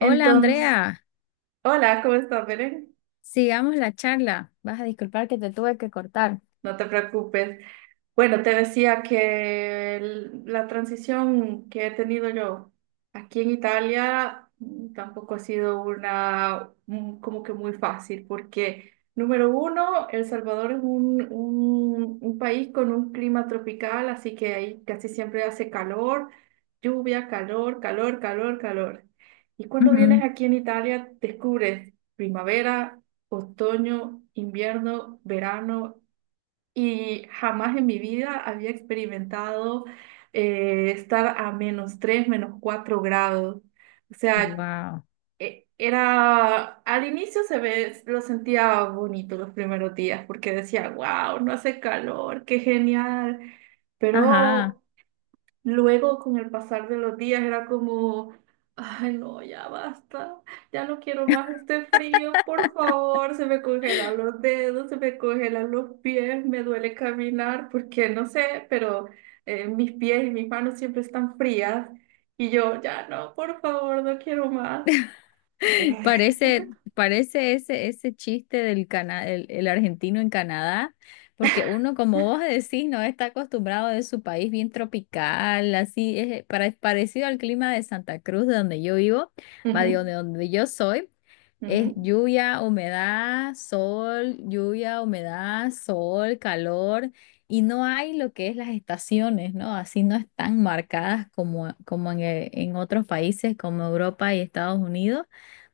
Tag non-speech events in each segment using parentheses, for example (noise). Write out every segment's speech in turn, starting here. Hola Entonces, Andrea, hola, ¿cómo estás, Belén? sigamos la charla. Vas a disculpar que te tuve que cortar. No te preocupes. Bueno, te decía que la transición que he tenido yo aquí en Italia tampoco ha sido una como que muy fácil, porque número uno, El Salvador es un país con un clima tropical, así que ahí casi siempre hace calor, lluvia, calor, calor, calor, calor. Y cuando vienes aquí en Italia, descubres primavera, otoño, invierno, verano y jamás en mi vida había experimentado estar a menos 3 menos 4 grados. O sea, Wow. Era, al inicio se ve, lo sentía bonito los primeros días porque decía, wow, no hace calor, qué genial. Ajá. Pero luego, con el pasar de los días, era como, ay, no, ya basta, ya no quiero más este frío, por favor, se me congelan los dedos, se me congelan los pies, me duele caminar, porque no sé, pero mis pies y mis manos siempre están frías y yo, ya no, por favor, no quiero más. (laughs) Eh, Parece ese chiste del el argentino en Canadá, porque uno, como vos decís, no está acostumbrado de su país bien tropical, así es parecido al clima de Santa Cruz, de donde yo vivo, (laughs) va de ujú, donde yo soy. Es ujú. Lluvia, humedad, sol, calor, y no hay lo que es las estaciones, ¿no? Así no están marcadas como en otros países como Europa y Estados Unidos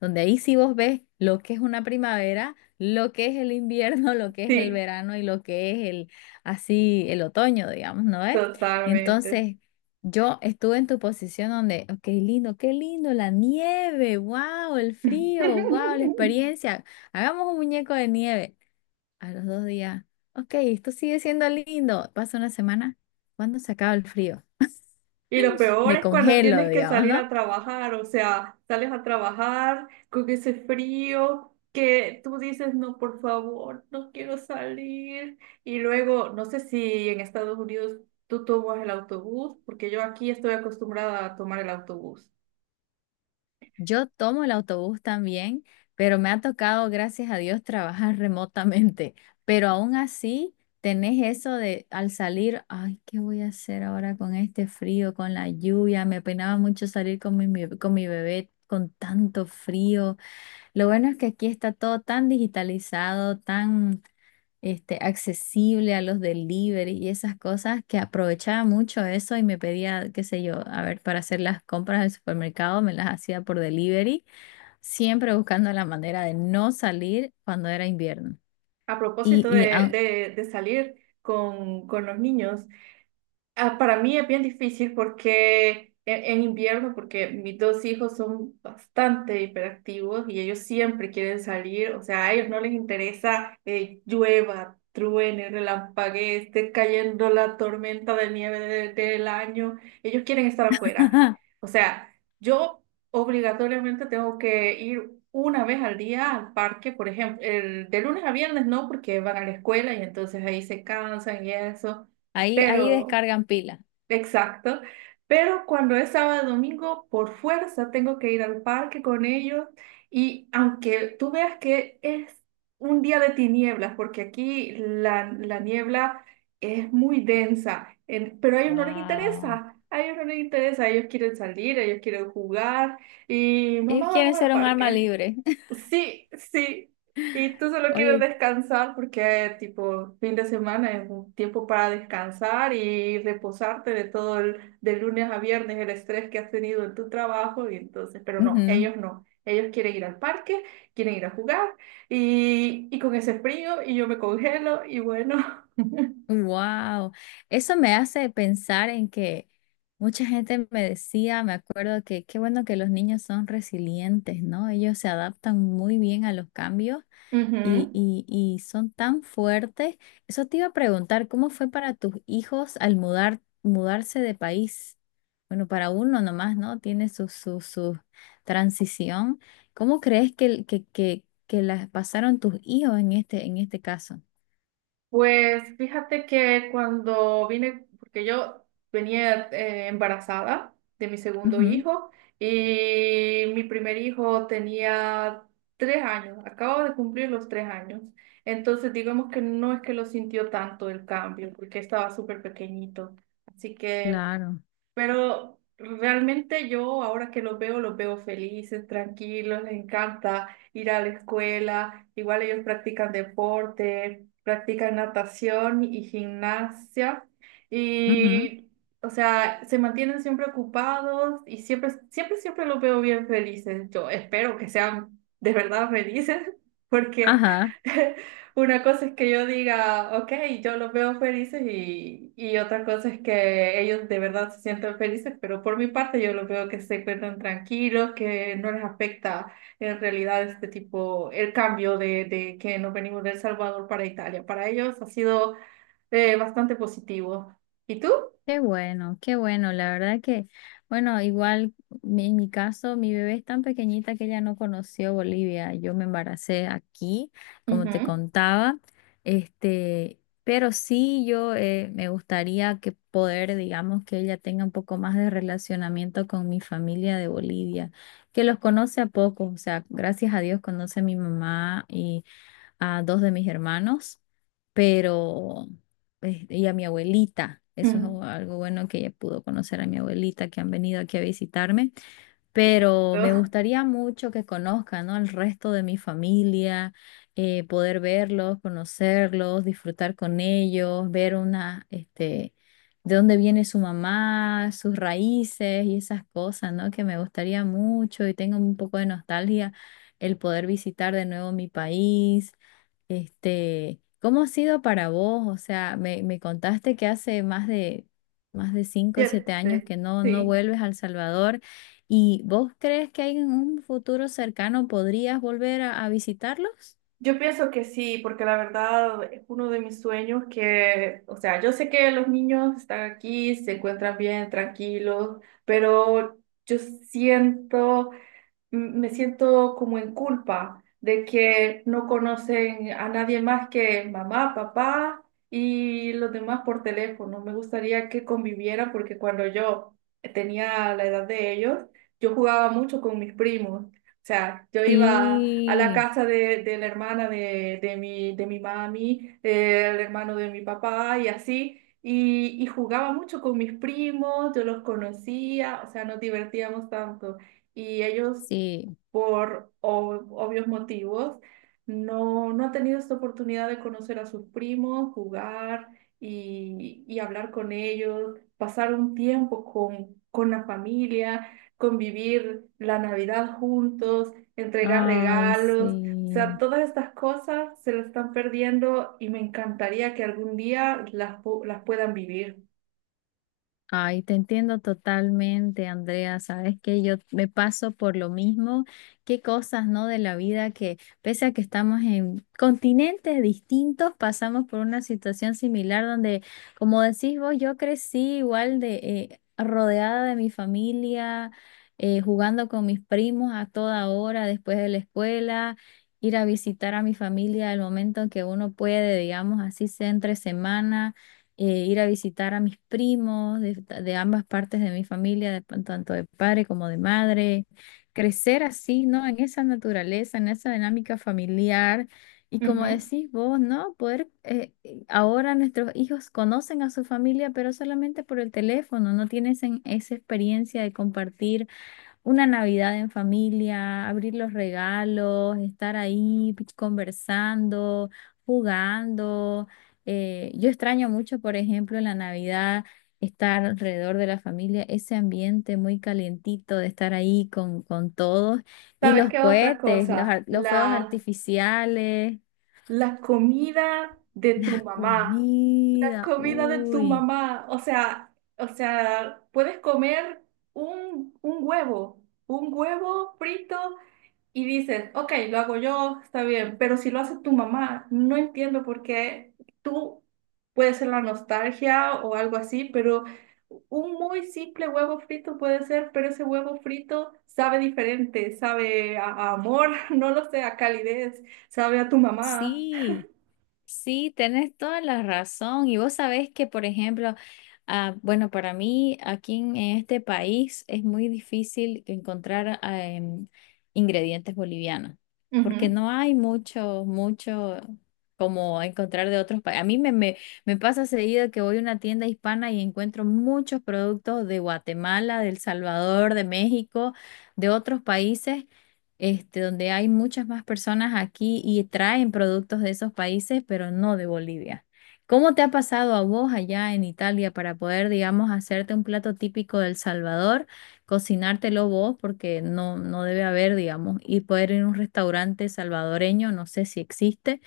donde ahí sí vos ves lo que es una primavera, lo que es el invierno, (laughs) lo que es el Sí, verano y lo que es el así el otoño, digamos, ¿no es? totalmente. Entonces, yo estuve en tu posición donde, oh, qué lindo la nieve, wow, el frío, wow, la (laughs) experiencia. Hagamos un muñeco de nieve. A los 2 días, ok, esto sigue siendo lindo. Pasa una semana, ¿cuándo se acaba el frío? Y lo peor Me es cuando congelo, tienes que digamos, salir a ¿no? trabajar, o sea, sales a trabajar con ese frío que tú dices, no, por favor, no quiero salir. Y luego, no sé si en Estados Unidos tú tomas el autobús, porque yo aquí estoy acostumbrada a tomar el autobús. Yo tomo el autobús también, pero me ha tocado, gracias a Dios, trabajar (laughs) remotamente. Pero aún así, tenés eso de al salir, ay, ¿qué voy a hacer ahora con este frío, con la lluvia? Me penaba mucho salir con con mi bebé con tanto frío. Lo bueno es que aquí está todo tan digitalizado, tan accesible a los delivery y esas cosas, que aprovechaba mucho eso y me pedía, qué sé yo, a ver, para hacer las compras del supermercado, me las hacía por delivery, siempre buscando la manera de no salir cuando era invierno. A Y, propósito y de, aun- de, de salir con los niños. Ah, para mí es bien difícil porque en invierno, porque mis dos hijos son bastante hiperactivos y ellos siempre quieren salir, o sea, a ellos no les interesa llueva, truene, relampaguee, esté cayendo la tormenta de nieve del año, ellos quieren estar afuera. (laughs) O sea, yo obligatoriamente tengo que ir una vez al día al parque, por ejemplo, el, de lunes a viernes no, porque van a la escuela y entonces ahí se cansan y eso. ahí Pero descargan pila. exacto. Pero cuando es sábado domingo, por fuerza tengo que ir al parque con ellos. Y aunque tú veas que es un día de tinieblas, porque aquí la niebla es muy densa, pero a ellos no les Wow. interesa. A ellos no les interesa. Ellos quieren salir, ellos quieren jugar. Y Ellos mamá, quieren vamos al ser un arma parque. libre. (laughs) Sí, sí. Y tú solo quieres Oye, descansar porque, tipo, fin de semana es un tiempo para descansar y reposarte de todo el, de lunes a viernes, el estrés que has tenido en tu trabajo. Y entonces, pero no, ujú. ellos no. Ellos quieren ir al parque, quieren ir a jugar y con ese frío y yo me congelo y bueno. Wow, eso me hace pensar en que mucha gente me decía, me acuerdo que qué bueno que los niños son resilientes, ¿no? Ellos se adaptan muy bien a los cambios (laughs) y, ujú. y, y son tan fuertes. Eso te iba a preguntar, ¿cómo fue para tus hijos al mudarse de país? Bueno, para uno nomás, ¿no? Tiene su transición. ¿Cómo crees que las pasaron tus hijos en este caso? Pues fíjate que cuando vine, porque yo venía embarazada de mi segundo Ujú, hijo y mi primer hijo tenía 3 años, acabo de cumplir los 3 años. Entonces digamos que no es que lo sintió tanto el cambio, porque estaba súper pequeñito. Así que claro. pero realmente yo ahora que los veo felices, tranquilos, les encanta ir a la escuela. Igual ellos practican deporte, practican natación y gimnasia. Ujú. Y, o sea, se mantienen siempre ocupados y siempre, siempre, siempre los veo bien felices. Yo espero que sean de verdad felices (laughs) porque Ajá, (laughs) una cosa es que yo diga, ok, yo los veo felices y otra cosa es que ellos de verdad se sientan felices, pero por mi parte yo los veo que se encuentran tranquilos, que no les afecta en realidad este tipo, el cambio de que nos venimos de El Salvador para Italia. Para ellos ha sido bastante positivo. ¿Y tú? qué bueno, qué bueno. La verdad que, bueno, igual en mi caso, mi bebé es tan pequeñita que ella no conoció Bolivia. Yo me embaracé aquí, como te Ujú, contaba. Este, pero sí, yo me gustaría que poder, digamos, que ella tenga un poco más de relacionamiento con mi familia de Bolivia, que los conoce a poco. O sea, gracias a Dios conoce a mi mamá a dos de mis hermanos, pero y a mi abuelita. Eso es ujú. algo bueno que ella pudo conocer a mi abuelita que han venido aquí a visitarme, pero me Yo- gustaría mucho que conozcan, ¿no? al resto de mi familia, poder verlos, conocerlos, disfrutar con ellos, ver de dónde viene su mamá, sus raíces y esas cosas, ¿no? Que me gustaría mucho y tengo un poco de nostalgia el poder visitar de nuevo mi país. ¿Cómo ha sido para vos? O sea, me contaste que hace más de 5 o 7 años siete, que no sí. vuelves a El Salvador. ¿Y vos crees que hay en un futuro cercano podrías volver a visitarlos? Yo pienso que sí, porque la verdad es uno de mis sueños que, o sea, yo sé que los niños están aquí, se encuentran bien, tranquilos, pero yo siento me siento como en culpa de que no conocen a nadie más que mamá, papá y los demás por teléfono. Me gustaría que convivieran porque cuando yo tenía la edad de ellos, yo jugaba mucho con mis primos. O sea, yo iba a la Sí, casa de la hermana de mi mami, del hermano de mi papá y así. Y jugaba mucho con mis primos, yo los conocía, o sea, nos divertíamos tanto y ellos sí. por obvios motivos, no ha tenido esta oportunidad de conocer a sus primos, jugar y hablar con ellos, pasar un tiempo con la familia, convivir la Navidad juntos, entregar Ay, regalos. O sea, sí. todas estas cosas se las están perdiendo y me encantaría que algún día las, las puedan vivir. Ay, te entiendo totalmente, Andrea. Sabes que yo me paso por lo mismo. Qué cosas, ¿no? De la vida que, pese a que estamos en continentes distintos, pasamos por una situación similar donde, como decís vos, yo crecí igual de rodeada de mi familia, jugando con mis primos a toda hora después de la escuela. Ir a visitar a mi familia al momento en que uno puede, digamos así, sea entre semana ir a visitar a mis primos de ambas partes de mi familia, de tanto de padre como de madre, crecer así, ¿no? En esa naturaleza, en esa dinámica familiar. Y como Ujú. decís vos, ¿no? Poder, ahora nuestros hijos conocen a su familia, pero solamente por el teléfono, no tienen esa experiencia de compartir una Navidad en familia, abrir los regalos, estar ahí conversando, jugando. Yo extraño mucho, por ejemplo, en la Navidad, estar alrededor de la familia, ese ambiente muy calientito de estar ahí con todos. Y ¿Sabes los qué otra cohetes, los, cosa? ar- los fuegos La, artificiales, la comida de (laughs) tu la mamá. La comida, comida de tu uy. mamá, o sea, puedes comer un, un huevo, un huevo frito y dices, ok, lo hago yo, está bien, pero si lo hace tu mamá, no entiendo por qué tú puede ser la nostalgia o algo así, pero un muy simple huevo frito puede ser, pero ese huevo frito sabe diferente, sabe a amor, (laughs) no lo sé, a calidez, sabe a tu mamá. Sí, sí, tenés toda la razón. Y vos sabés que, por ejemplo, ah, bueno, para mí aquí en este país es muy difícil encontrar ingredientes bolivianos, porque Ujú. no hay mucho, mucho como encontrar de otros países. A mí me pasa seguido que voy a una tienda hispana y encuentro muchos productos de Guatemala, de El Salvador, de México, de otros países, donde hay muchas más personas aquí y traen productos de esos países, pero no de Bolivia. ¿Cómo te ha pasado a vos allá en Italia para poder, digamos, hacerte un plato típico del Salvador, cocinártelo vos, porque no debe haber, digamos, y poder ir a un restaurante salvadoreño, no sé si existe?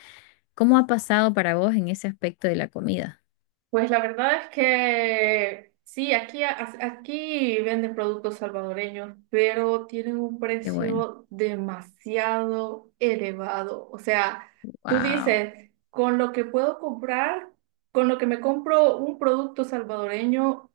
¿Cómo ha pasado para vos en ese aspecto de la comida? Pues la verdad es que sí, aquí, aquí venden productos salvadoreños, pero tienen un Qué bueno. precio demasiado elevado. O sea, tú Wow, dices, con lo que puedo comprar, con lo que me compro un producto salvadoreño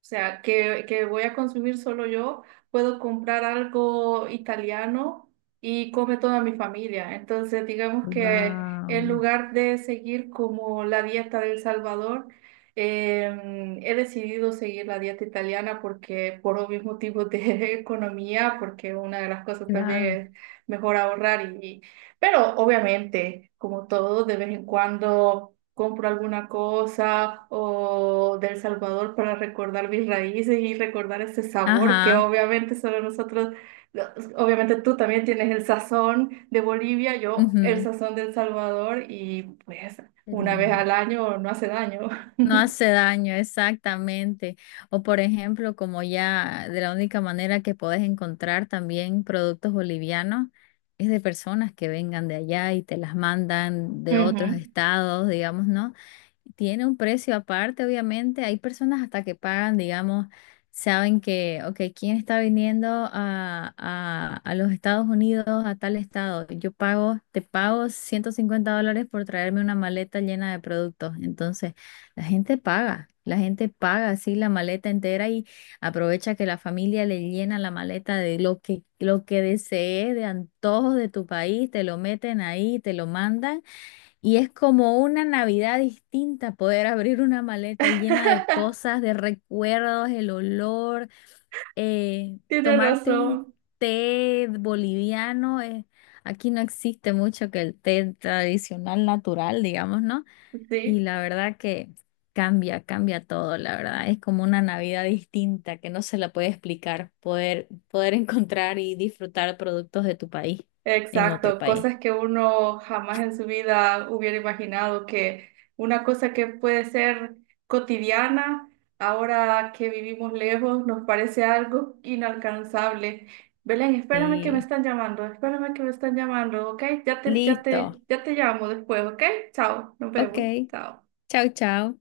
o sea, que voy a consumir solo yo, puedo comprar algo italiano y come toda mi familia. Entonces, digamos que en wow, lugar de seguir como la dieta del Salvador, he decidido seguir la dieta italiana porque por obvios motivos de (laughs) economía, porque una de las cosas también claro. es mejor ahorrar pero obviamente, como todo, de vez en cuando compro alguna cosa o del Salvador para recordar mis raíces y recordar ese sabor que Ajá, obviamente solo nosotros, lo- obviamente tú también tienes el sazón de Bolivia, yo el ujú. sazón del Salvador y pues Qué una vez lindo. al año no hace daño. No (laughs) hace daño, exactamente. O por ejemplo, como ya de la única manera que podés encontrar también productos bolivianos es de personas que vengan de allá y te las mandan de otros Ujú, estados, digamos, ¿no? Tiene un precio aparte, obviamente. Hay personas hasta que pagan, digamos, saben que, ok, ¿quién está viniendo a los Estados Unidos, a tal estado? Yo pago, te pago $150 por traerme una maleta llena de productos. Entonces, la gente paga así la maleta entera y aprovecha que la familia le llena la maleta de lo que desee, de antojos de tu país, te lo meten ahí, te lo mandan. Y es como una Navidad distinta poder abrir una maleta llena de cosas, de recuerdos, el olor, tienes tomarte un razón, té boliviano. Aquí no existe mucho que el té tradicional natural, digamos, ¿no? Y sí. la verdad que cambia, cambia todo, la verdad. Es como una Navidad distinta que no se la puede explicar, poder, (laughs) encontrar y disfrutar productos de tu país en otro Exacto, país. cosas que uno jamás en su vida hubiera imaginado que una cosa que puede ser cotidiana, ahora que vivimos lejos, nos parece algo inalcanzable. Belén, espérame que me Sí, están llamando, espérame que me están llamando, ¿ok? Listo. Ya te llamo después, ¿ok? Chao, nos Ok, vemos, chao. chao, chao.